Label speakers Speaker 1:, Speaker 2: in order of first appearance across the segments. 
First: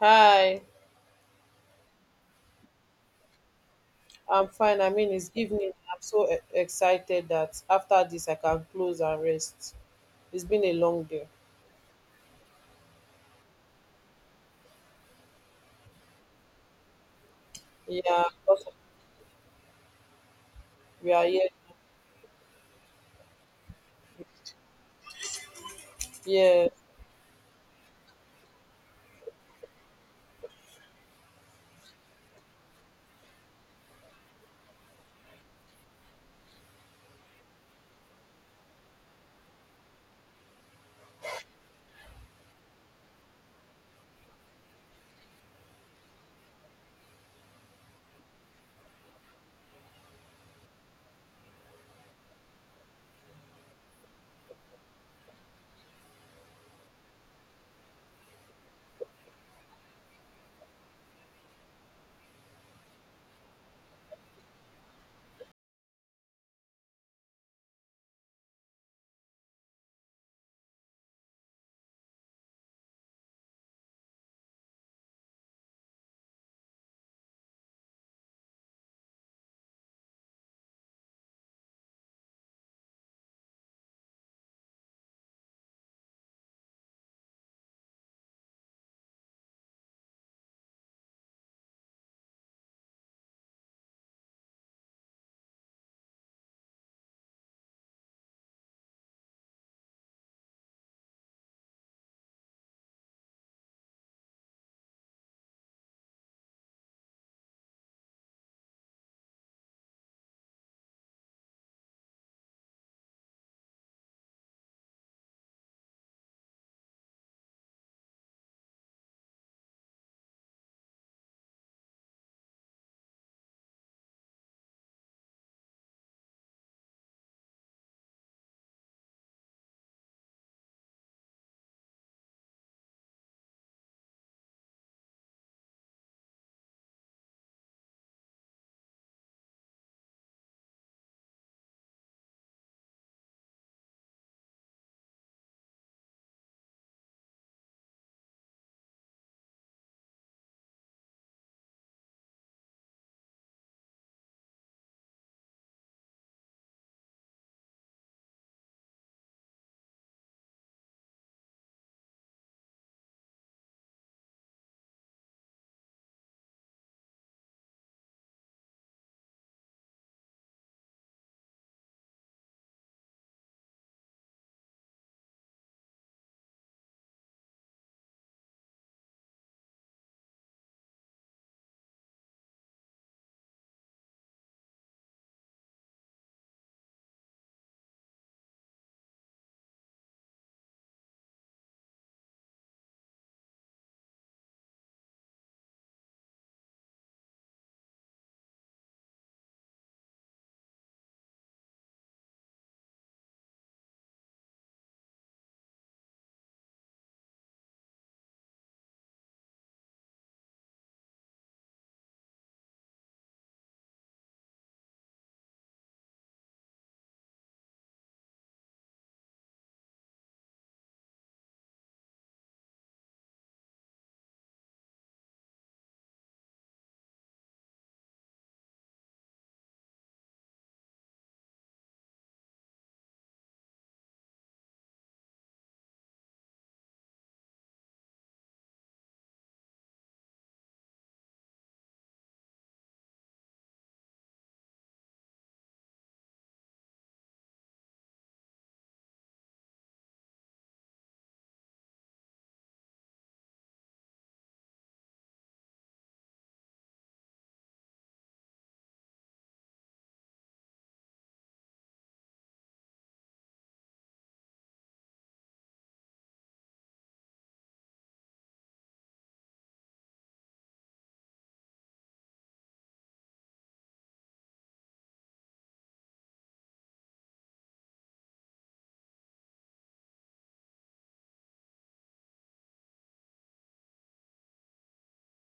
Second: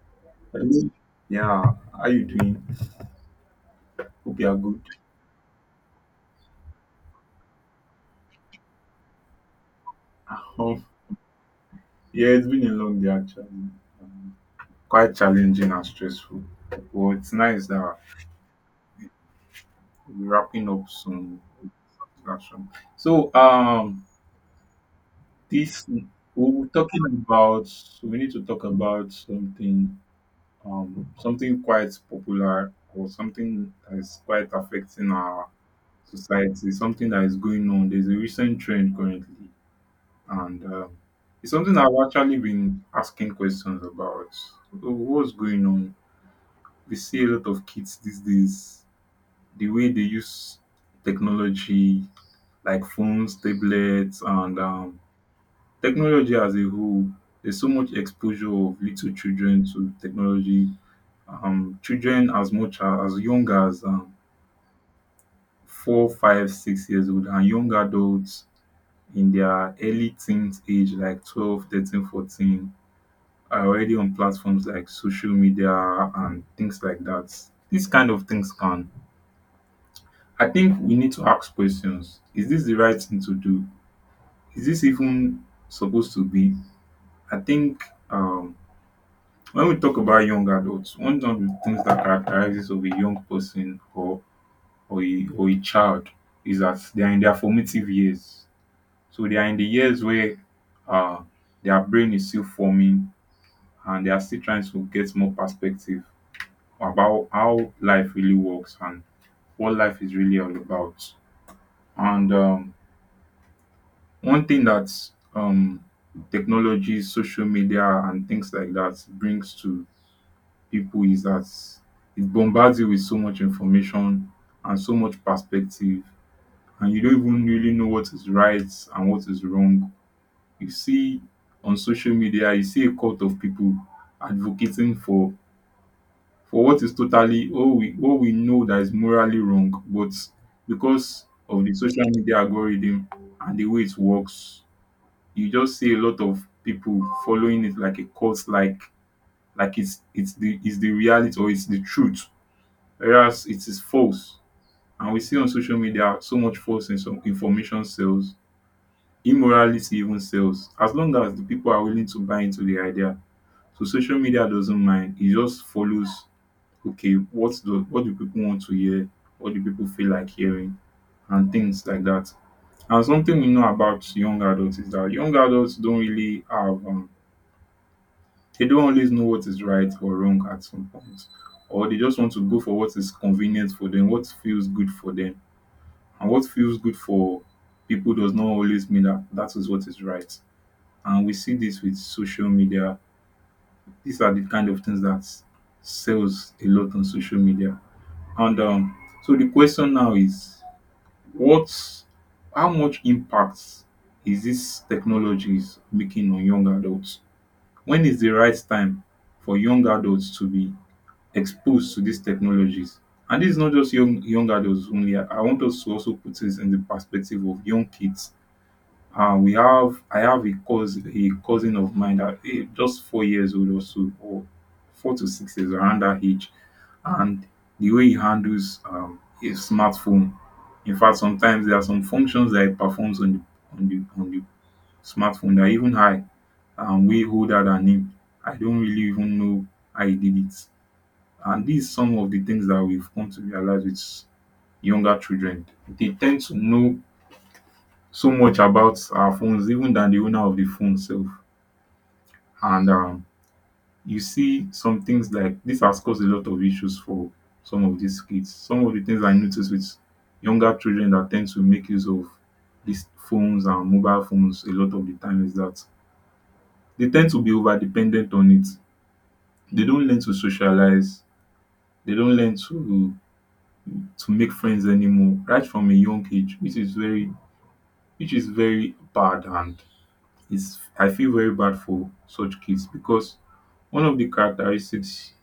Speaker 1: Hi,
Speaker 2: Hello. Yeah, how you doing? Hope
Speaker 1: I'm
Speaker 2: you are
Speaker 1: fine.
Speaker 2: good.
Speaker 1: I mean, it's evening. I'm so excited that after this I can close and rest. It's been a
Speaker 2: Um,
Speaker 1: long day.
Speaker 2: yeah, it's been a long day actually. Um, Quite challenging and stressful. But it's nice that
Speaker 1: Yeah, because
Speaker 2: we're wrapping up
Speaker 1: we are
Speaker 2: soon
Speaker 1: here.
Speaker 2: with satisfaction. So this we're
Speaker 1: Yes,
Speaker 2: talking about we need to talk about something, something quite popular or something that is quite affecting our society, something that is going on. There's a recent trend currently. And It's something I've actually been asking questions about. Wh- What's going on? We see a lot of kids these days, the way they use technology, like phones, tablets, and technology as a whole. There's so much exposure of little children to technology. Children as much as young as four, five, 6 years old, and young adults in their early teens age, like 12, 13, 14, are already on platforms like social media and things like that. These kind of things can. I think we need to ask questions. Is this the right thing to do? Is this even supposed to be? I think, um, when we talk about young adults, one of the things that characterizes of a young person or a child is that they are in their formative years. So they are in the years where, uh, their brain is still forming and they are still trying to get more perspective about how life really works and what life is really all about. And One thing that, um, technology, social media, and things like that brings to people is that it bombards you with so much information and so much perspective, and you don't even really know what is right and what is wrong. You see on social media, you see a cult of people advocating for what is totally, what we know that is morally wrong, but because of the social media algorithm and the way it works, you just see a lot of people following it like a cult, like it's the reality or it's the truth, whereas it is false. And we see on social media so much false in some information sells, immorality even sells. As long as the people are willing to buy into the idea, so social media doesn't mind; it just follows. Okay, what do people want to hear? What do people feel like hearing? And things like that. And something we know about young adults is that young adults don't really have, they don't always know what is right or wrong at some point. Or they just want to go for what is convenient for them, what feels good for them. And what feels good for people does not always mean that that is what is right. And we see this with social media. These are the kind of things that sells a lot on social media. And So the question now is, what, how much impact is this technology is making on young adults? When is the right time for young adults to be exposed to these technologies? And this is not just young adults only. I want us to also put this in the perspective of young kids. We have, I have a cousin, of mine that, just 4 years old or so, or 4 to 6 years around that age, and the way he handles, his smartphone. In fact, sometimes there are some functions that he performs on the on the on the smartphone that even I am way older than him. I don't really even know how he did it. And these some of the things that we've come to realize with younger children. They tend to know so much about our phones even than the owner of the phone sef, and you see some things like this has caused a lot of issues for some of these kids. Some of the things I notice with younger children that tend to make use of these phones and mobile phones a lot of the time is that they tend to be over dependent on it. They don't learn to socialize. They don't learn to make friends anymore right from a young age, which is very, which is very bad, and is, I feel very bad for such kids because one of the characteristics,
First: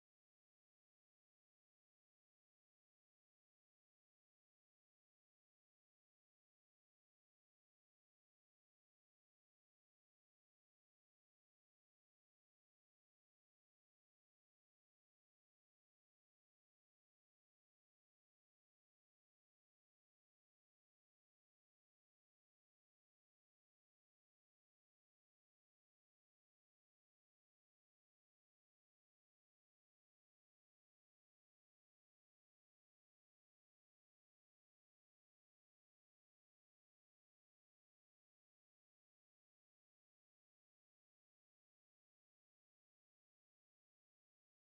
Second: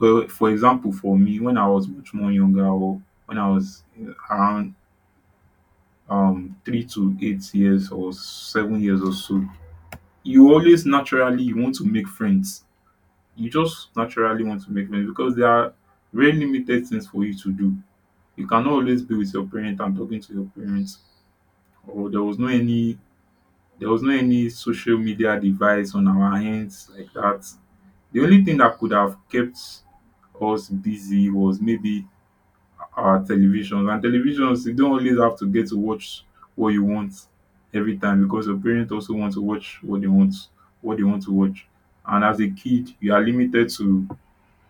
Speaker 2: well, for example, for me when I was much more younger, or when I was, around, 3 to 8 years or 7 years or so, you always naturally you want to make friends. You just naturally want to make friends because there are very limited things for you to do. You cannot always be with your parent and talking to your parents. Or there was no any social media device on our hands like that. The only thing that could have kept us busy was maybe our televisions, and televisions you don't always have to get to watch what you want every time because your parents also want to watch what they want, to watch. And as a kid, you are limited to,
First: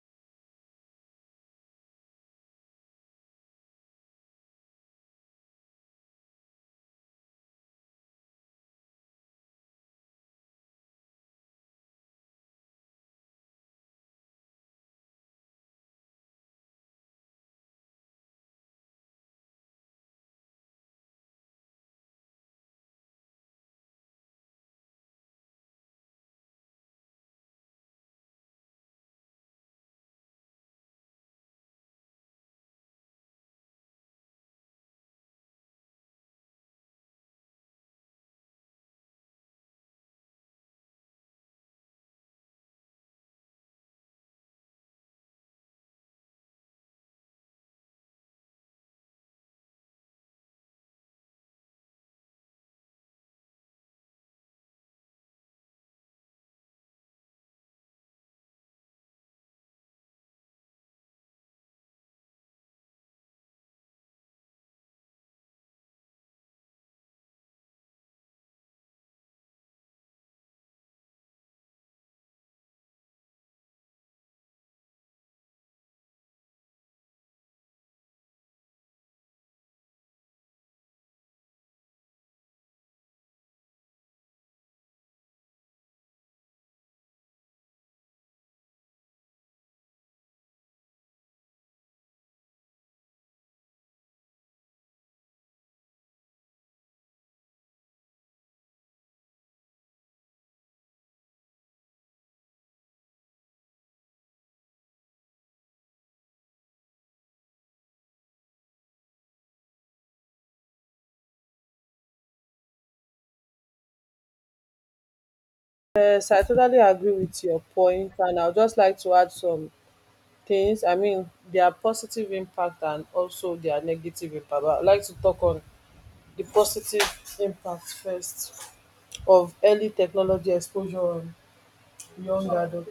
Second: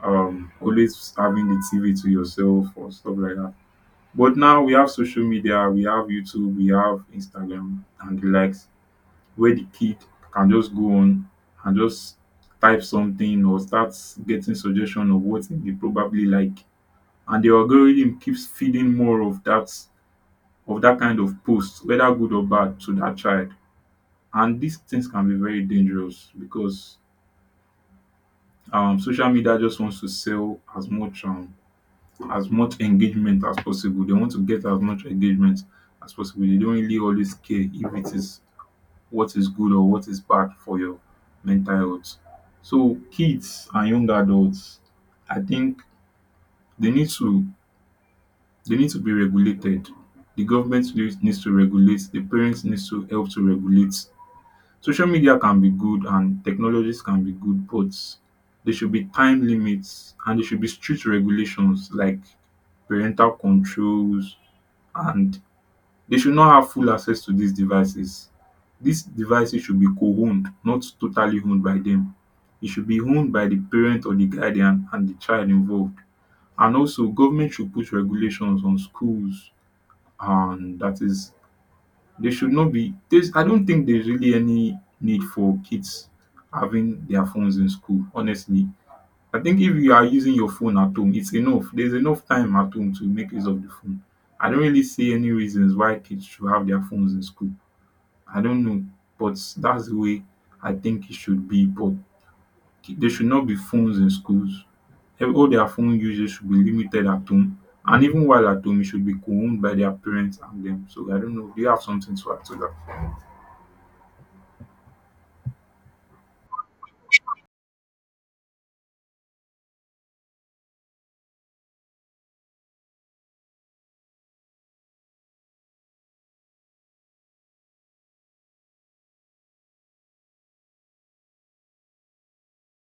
Speaker 2: always having the TV to yourself or stuff like that. But now we have social media, we have YouTube, we have Instagram and the likes, where the kid can just go on and just type something or start getting suggestion of what they probably like, and the algorithm keeps feeding more of that, kind of post, whether good or bad, to that child. And these things can be very dangerous because, social media just wants to sell as much, as much engagement as possible. They want to get as much engagement as possible. Dey don't really always care if it is what is good or what is bad for your mental health. So kids and young adults, I think they need to, they need to be regulated. The government needs to regulate, the parents needs to help to regulate. Social media can be good and technologies can be good, but there should be time limits and there should be strict regulations like parental controls, and they should not have full access to these devices. These devices should be co-owned, not totally owned by them. It should be owned by the parent or the guardian and the child involved. And also, government should put regulations on schools, and that is, they should not be, there's I don't think there's really any need for kids having their phones in school, honestly. I think if you are using your phone at home, it's enough. There's enough time at home to make use of the phone. I don't really see any reasons why kids should have their phones in school. I don't know, but that's the way I think it should be. But there should not be phones in schools. All their phone usage should be limited at home. And even while at home, it should be co-owned by their parents and them. So I don't know. Do you have something to add to that?
Speaker 1: yes, I totally agree with your point, and I'd just like to add some things. I mean, their positive impact and also their negative impact. But I'd like to talk on the positive impact first of early technology exposure on young adults.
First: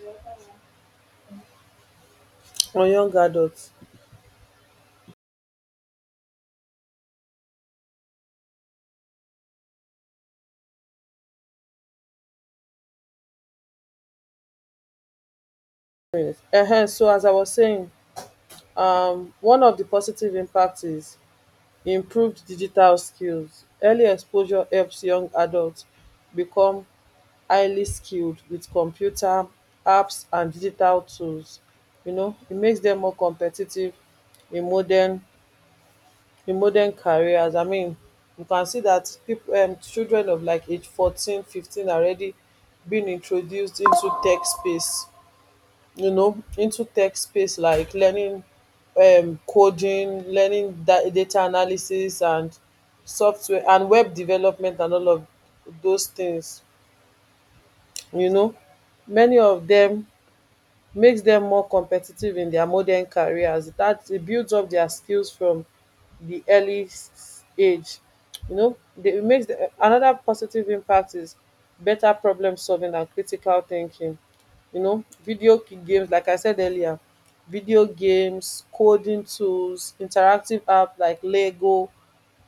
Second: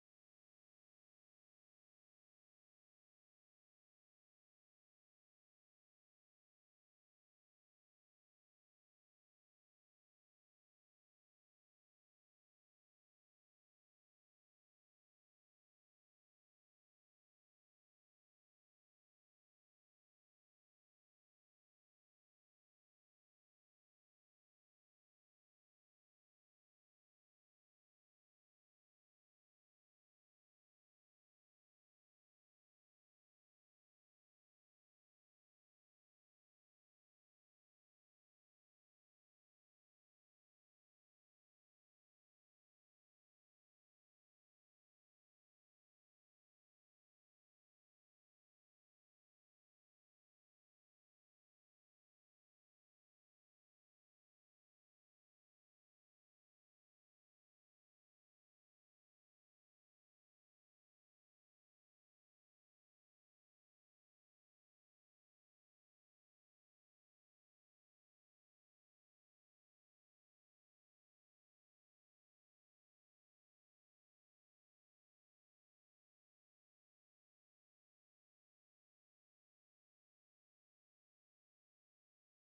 Speaker 1: On young adults. Yes. So as I was saying, one of the positive impacts is improved digital skills. Early exposure helps young adults become highly skilled with computer apps and digital tools. It makes them more competitive in modern careers. I mean, you can see that people, children of like age 14, 15, already being introduced into tech space, you know, into tech space, like learning coding, learning data analysis, and software and web development and all of those things, you know. Many of them makes dem more competitive in dia modern careers dat e builds up dia skills from the early age, you know. It makes dem anoda positive impact is better problem solving and critical thinking. You know, video games, like I said earlier, video games, coding tools, interactive app like lego,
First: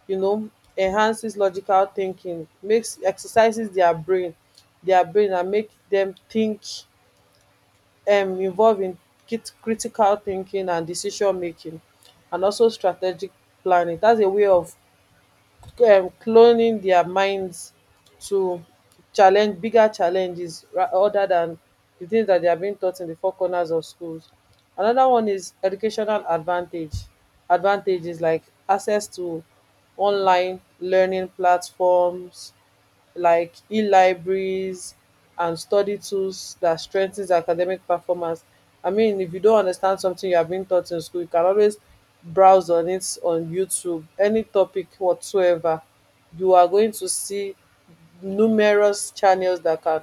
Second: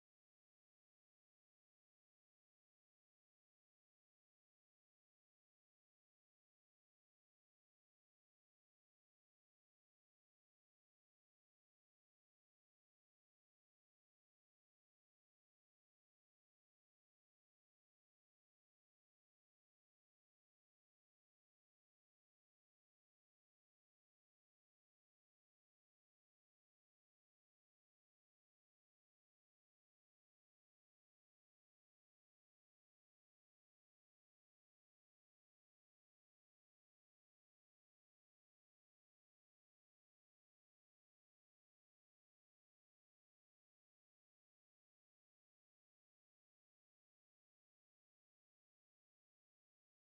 Speaker 1: you know, enhances logical thinking, makes exercises their brain and make them think, involve in kit critical thinking and decision making, and also strategic planning. That's a way of cloning their minds to challenge bigger challenges, other than the things that they are being taught in the four corners of schools. Another one is educational advantage. Advantages like access to online learning platforms, like e-libraries and study tools that strengthens academic performance. I mean, if you don't understand something you have been taught in school, you can always browse on it on YouTube. Any topic whatsoever, you are going to see numerous channels that can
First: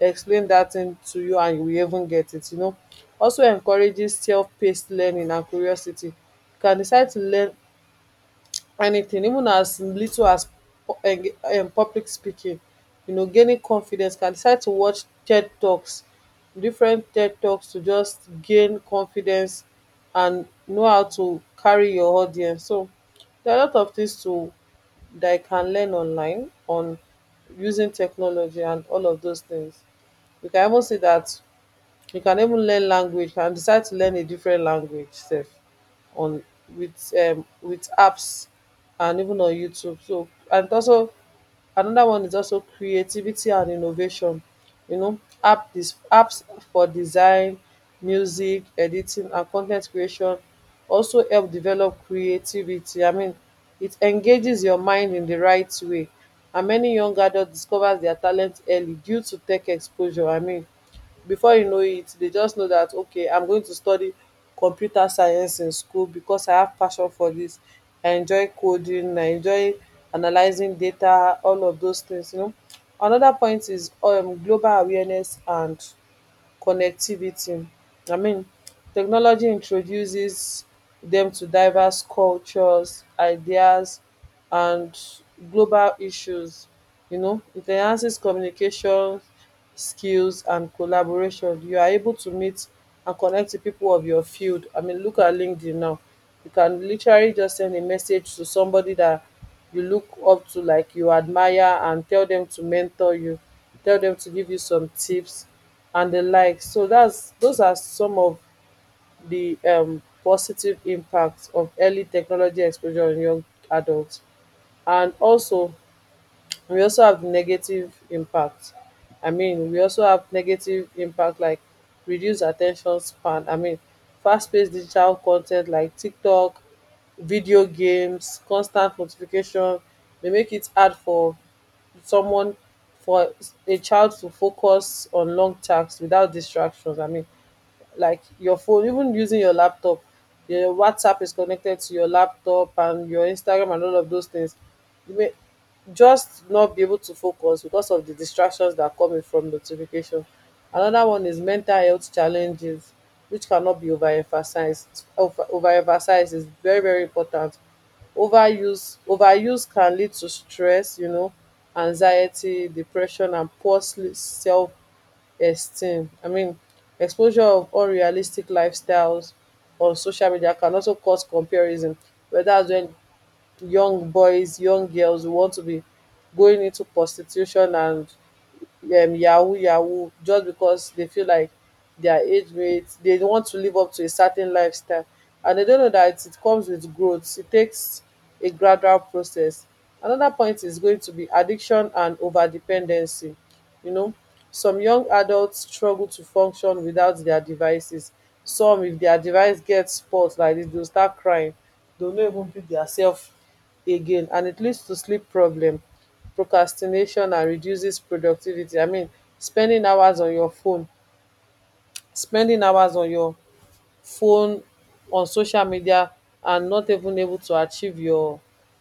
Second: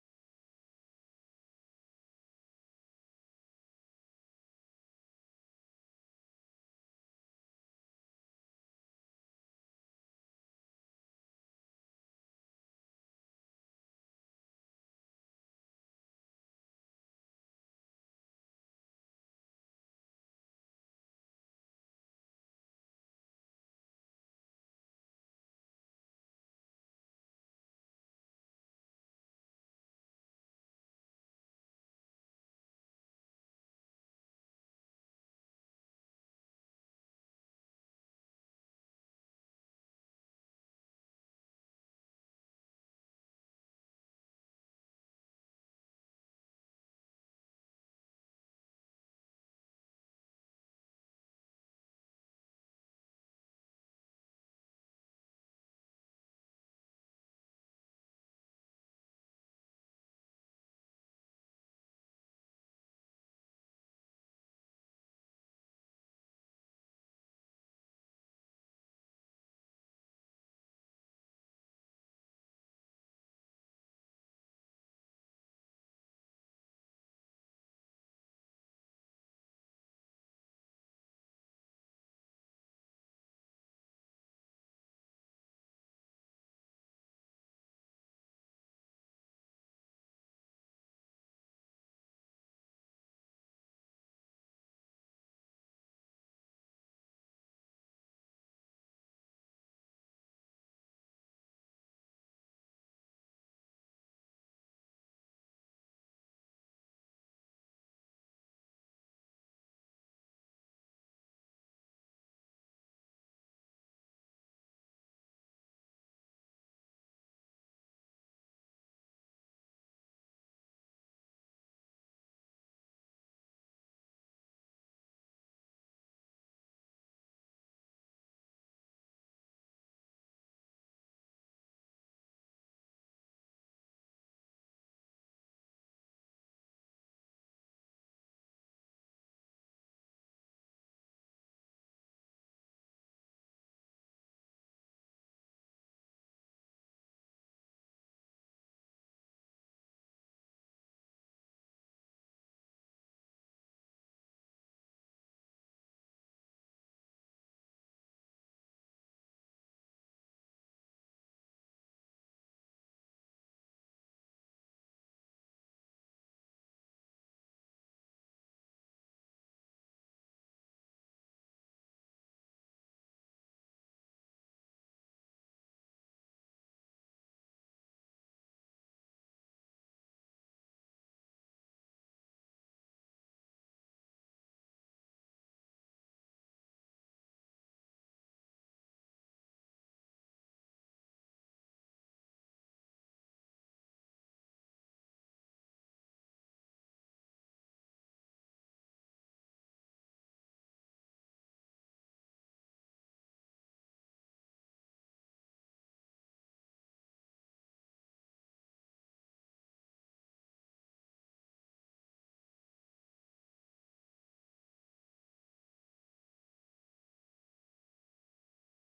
Speaker 1: explain that thing to you, and you will even get it, you know. Also encourages self-paced learning and curiosity. You can decide to learn anything, even as little as public speaking, you know, gaining confidence, can decide to watch TED talks, different TED talks, to just gain confidence and know how to carry your audience. So there are a lot of things to that I can learn online, on using technology and all of those things. You can even see that you can even learn language, and decide to learn a different language sef, on with apps and even on YouTube. So and also another one is also creativity and innovation. You know, apps for design, music, editing, and con ten t creation also help develop creativity. I mean, it engages your mind in the right way, and many young adults discovers their talent early due to tech exposure. I mean, before you know it, they just know that, okay, I'm going to study computer science in school because I have passion for this. I enjoy coding, I enjoy analyzing data, all of those things, you know. Another point is global awareness and connectivity. I mean, technology introduces them to diverse cultures, ideas, and global issues. You know, it enhances communication skills and collaboration. You are able to meet and connect with people of your field. I mean, look at LinkedIn now. You can literally just send a message to somebody that you look up to, like you admire, and tell them to mentor you, tell them to give you some tips and the like. So that's those are some of the positive impacts of early technology exposure on young adults. And also, we also have negative impact. I mean, we also have negative impact, like reduced attention span. I mean, fast-paced digital content like tiktok, video games, constant notification, dey make it hard for someone, for a child to focus on long tasks without distractions. I mean, like your phone, even using your laptop, your whatsapp is connected to your laptop and your instagram and all of those things, you may just not be able to focus because of the distractions that are coming from notification. Another one is mental health challenges, which cannot be overemphasized, overemphasized, is very very important. Overuse can lead to stress, you know, anxiety, depression, and poor self esteem. I mean, exposure of unrealistic lifestyles on social media can also cause comparison, whether that's when young boys, young girls who want to be going into prostitution and yahoo yahoo, just because they feel like their age mates, they want to live up to a certain lifestyle. And they don't know that it comes with growth. It takes a gradual process. Another point is going to be addiction and over dependency. You know, some young adults struggle to function without their devices. Some, if their device gets spoilt like this, they will start crying, they no even pick themselves again, and it leads to sleep problem, procrastination, and reduces productivity. I mean, spending hours on your phone spending hours on your phone on social media, and not even able to achieve your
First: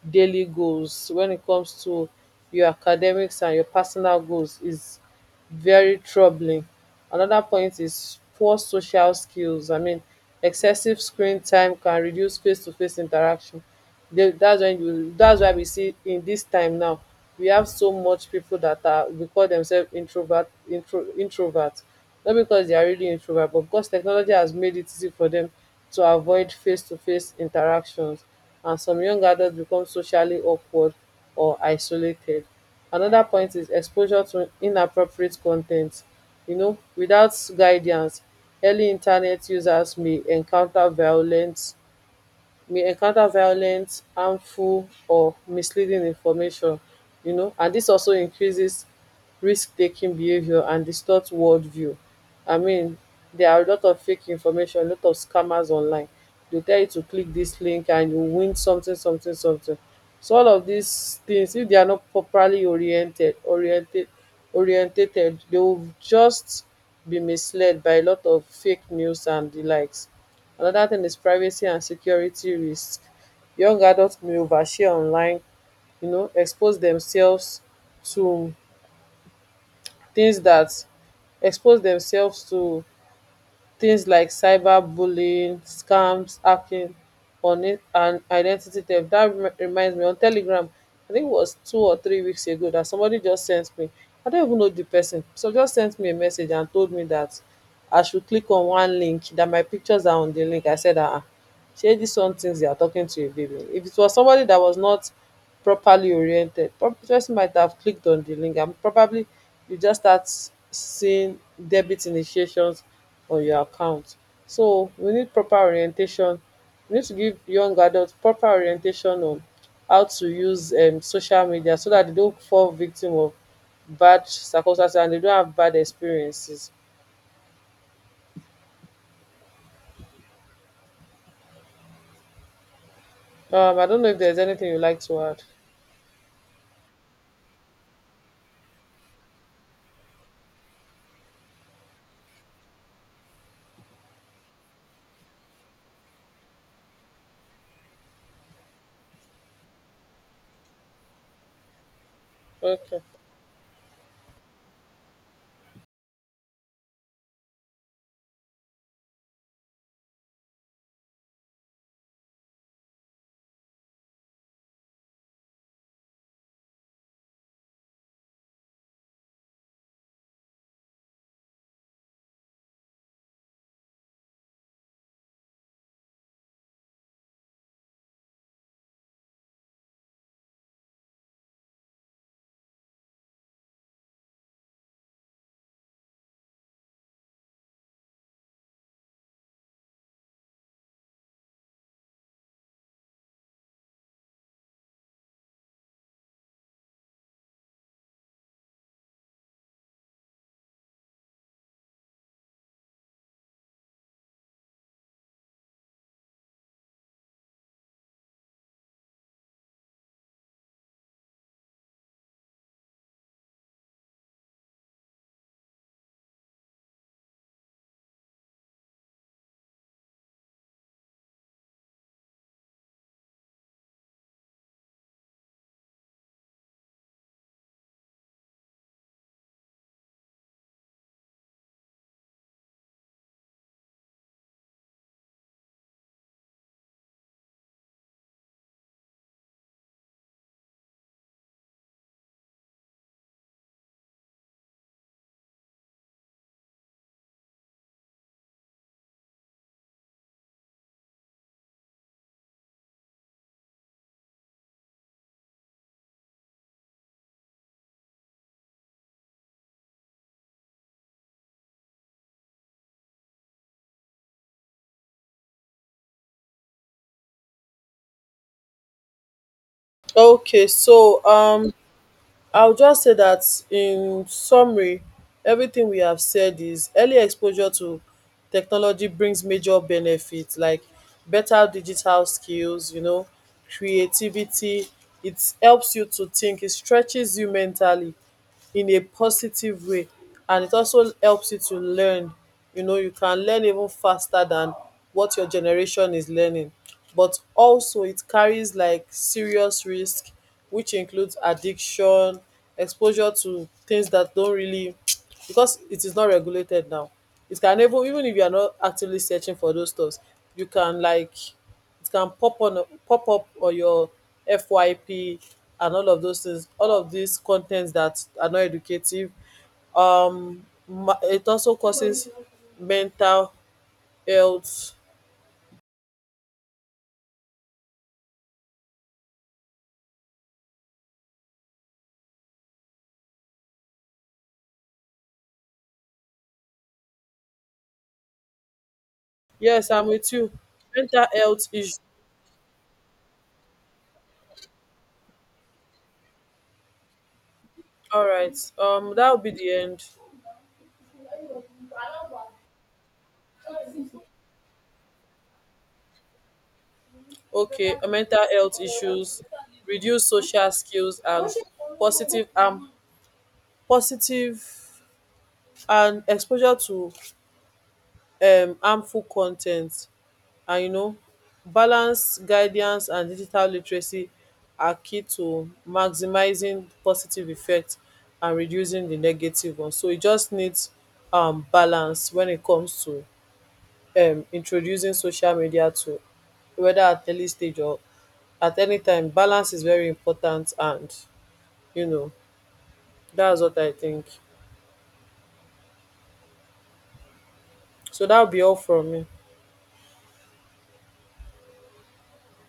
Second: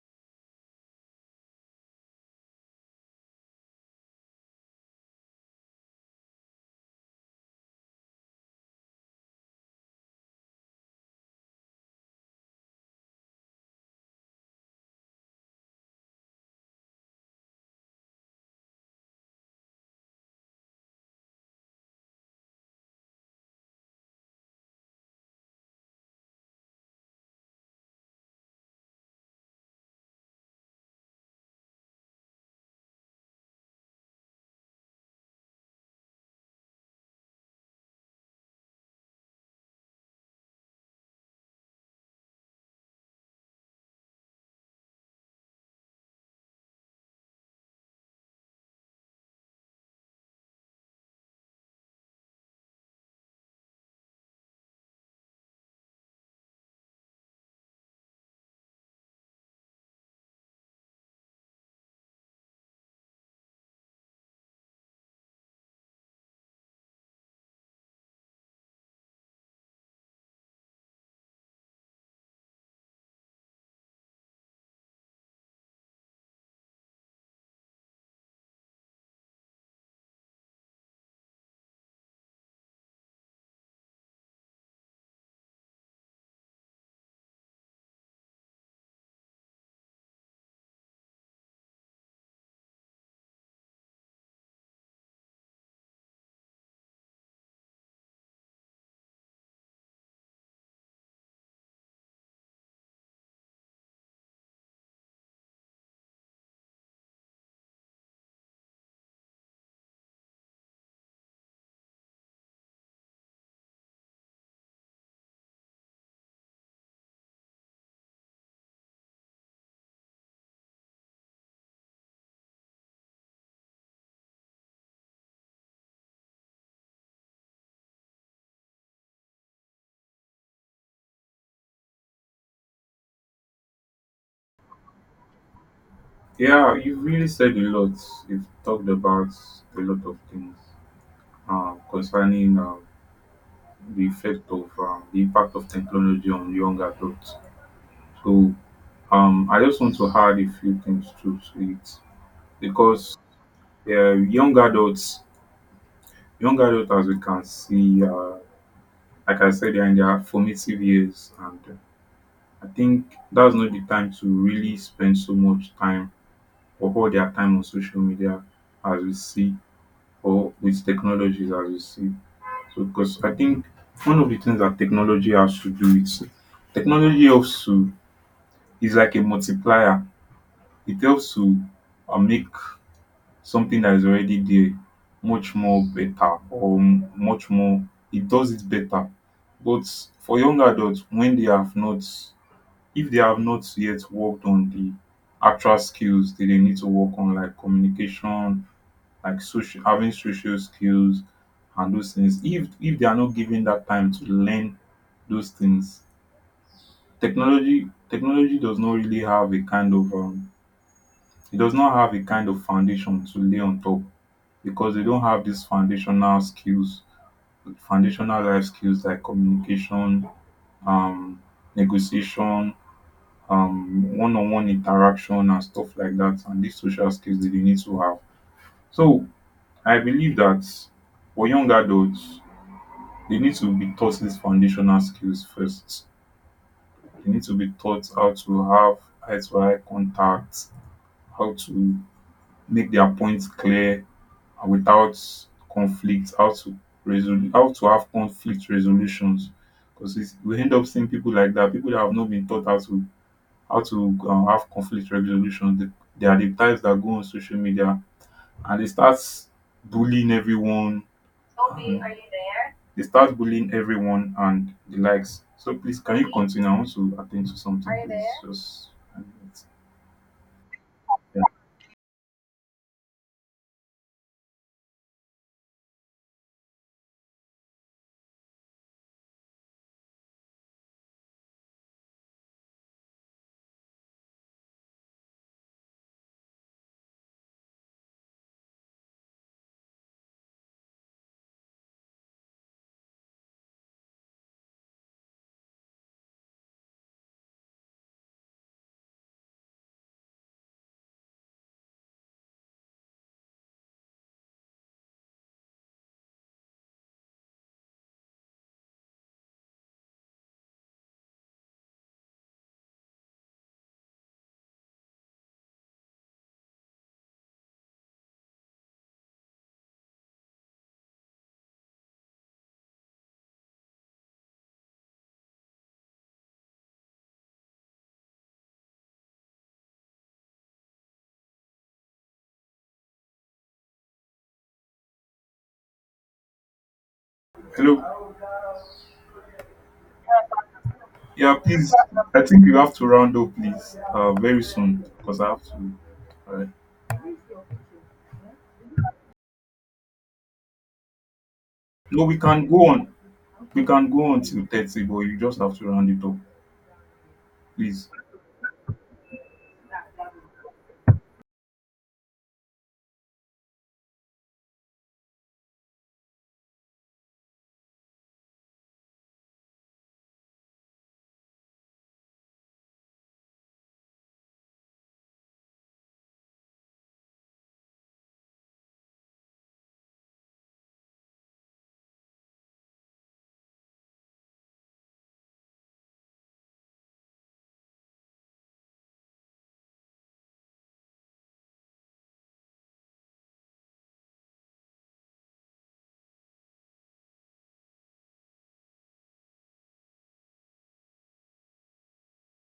Speaker 1: daily goals when it comes to your academics and your personal goals, is very troubling. Another point is poor social skills. I mean, excessive screen time can reduce face-to-face interaction. They, that's when you. That's why we see in this time now, we have so much people that are we call themselves introvert not because they are really introvert, but because technology has made it easy for them to avoid face to face interactions. And some young adults become socially awkward or isolated. Another point is exposure to inappropriate content. You know, without guidance, early internet users may encounter violent, harmful, or misleading information, you know, and this also increases risk-taking behaviour and distorts world view. I mean, there are a lot of fake information, a lot of scammers online. They tell you to click this link and you win something something something. So all of these things, if they are not properly oriented oriented orientated, they will just be misled by a lot of fake news and the likes. Another thing is privacy and security risk. Young adults may overshare online, you know, expose themselves to things expose themselves to like cyberbullying, scams, hacking on it, and identity theft. That reminds me, on telegram, I think it was 2 or 3 weeks ago that somebody just sent me, I don't even know the person, so just sent me a message and told me that I should click on one link that my pictures are on the link. I said, ah, shey this one, things they are talking to a baby. If it was somebody that was not properly oriented, person might have clicked on the link, and probably you just start seeing debit initiations on your account. So we need proper orientation. We need to give young adults proper orientation on how to use, social media, so that they don't fall victim of bad circumstances and they don't have bad experiences. I don't know if there's anything you'd like to add.
Speaker 2: Yeah, you've really said a lot. You've talked about a lot of things, concerning, the effect of, the impact of technology on young adults. So, I just want to add a few things to it
Speaker 1: Okay.
Speaker 2: because, young adults, as we can see are, like I said, they are in their formative years, and, I think that's not the time to really spend so much time or all their time on social media as we see, or with technologies as we see. So because I think one of the things that technology has to do is technology helps to, is like a multiplier. It helps to, make something that is already there much more better, or much more, it does it better. But for young adults, when they have not, if they have not yet worked on the actual skills that they need to work on, like communication, like social, having social skills, and those things, if they are not given that time to learn those things, technology does not really have a kind of, it does not have a kind of foundation to lay on top because they don't have these foundational skills, foundational life skills like communication, um negotiation, one-on-one interaction and stuff like that, and these social skills that they need to have. So I believe that for young adults, they need to be taught these foundational skills first. They need to be taught how to have eye to eye contact, how to make their points clear without conflict, how to resolve, how to have conflict resolutions. Because we end up seeing people like that, people that have not been taught how to, have conflict resolution. They are the types that go on social media and they start bullying everyone. Sophie, are you there? They start bullying everyone and the likes. So please, can you continue? I want to attend to something. Are you, please, there? Just, um,
Speaker 1: Okay, so
Speaker 2: yeah.
Speaker 1: I'll just say that in summary, everything we have said is early exposure to technology brings major benefits like better digital skills, you know, creativity. It helps you to think, it stretches you mentally, in a positive way, and it also helps you to learn. You know, you can learn even faster than what your generation is learning. But also it carries like serious risk, which includes addiction, exposure to things that don't really, because it is not regulated now, it can even if you are not actively searching for those stuffs, you can, like, it can pop up on your FYP and all of those things, all of these contents that are not educative, ma- it also causes mental health.
Speaker 2: Hello.
Speaker 1: Yes, I'm with you. Mental
Speaker 2: Yeah,
Speaker 1: health
Speaker 2: please.
Speaker 1: issue.
Speaker 2: I think you have to round up, please, very soon because I have to. Uh,
Speaker 1: All right, that will be the end.
Speaker 2: no, we can go on. We can go on till 30, but you just have to round it up,
Speaker 1: Okay,
Speaker 2: please.
Speaker 1: mental health issues, reduce social skills, and positive, positive and exposure to harmful con ten t, and you know, balance guidance and digital literacy are key to maximizing positive effects and reducing the negative one. So it just needs balance when it comes to introducing social media to, whether at early stage or at any time, balance is very important, and you know, that's what I think. So that'll be all from me.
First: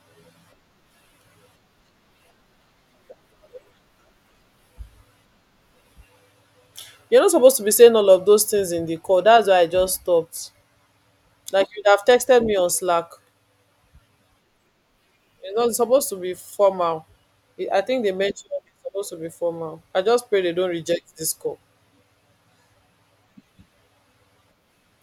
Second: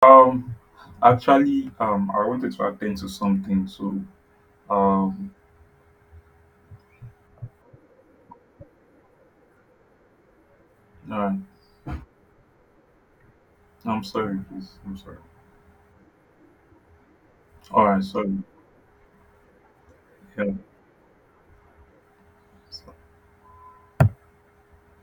Speaker 2: Um, actually, I wanted to attend to something, so, um,
Speaker 1: You're not supposed to be saying all of those things in the call, that's why I just stopped,
Speaker 2: all right.
Speaker 1: like you'd have texted me on slack.
Speaker 2: I'm sorry, please. I'm sorry.
Speaker 1: It's not supposed to be formal. I
Speaker 2: All
Speaker 1: think
Speaker 2: right,
Speaker 1: they
Speaker 2: sorry.
Speaker 1: mentioned it's supposed to be formal. I just pray they don't
Speaker 2: Yeah.
Speaker 1: reject this call.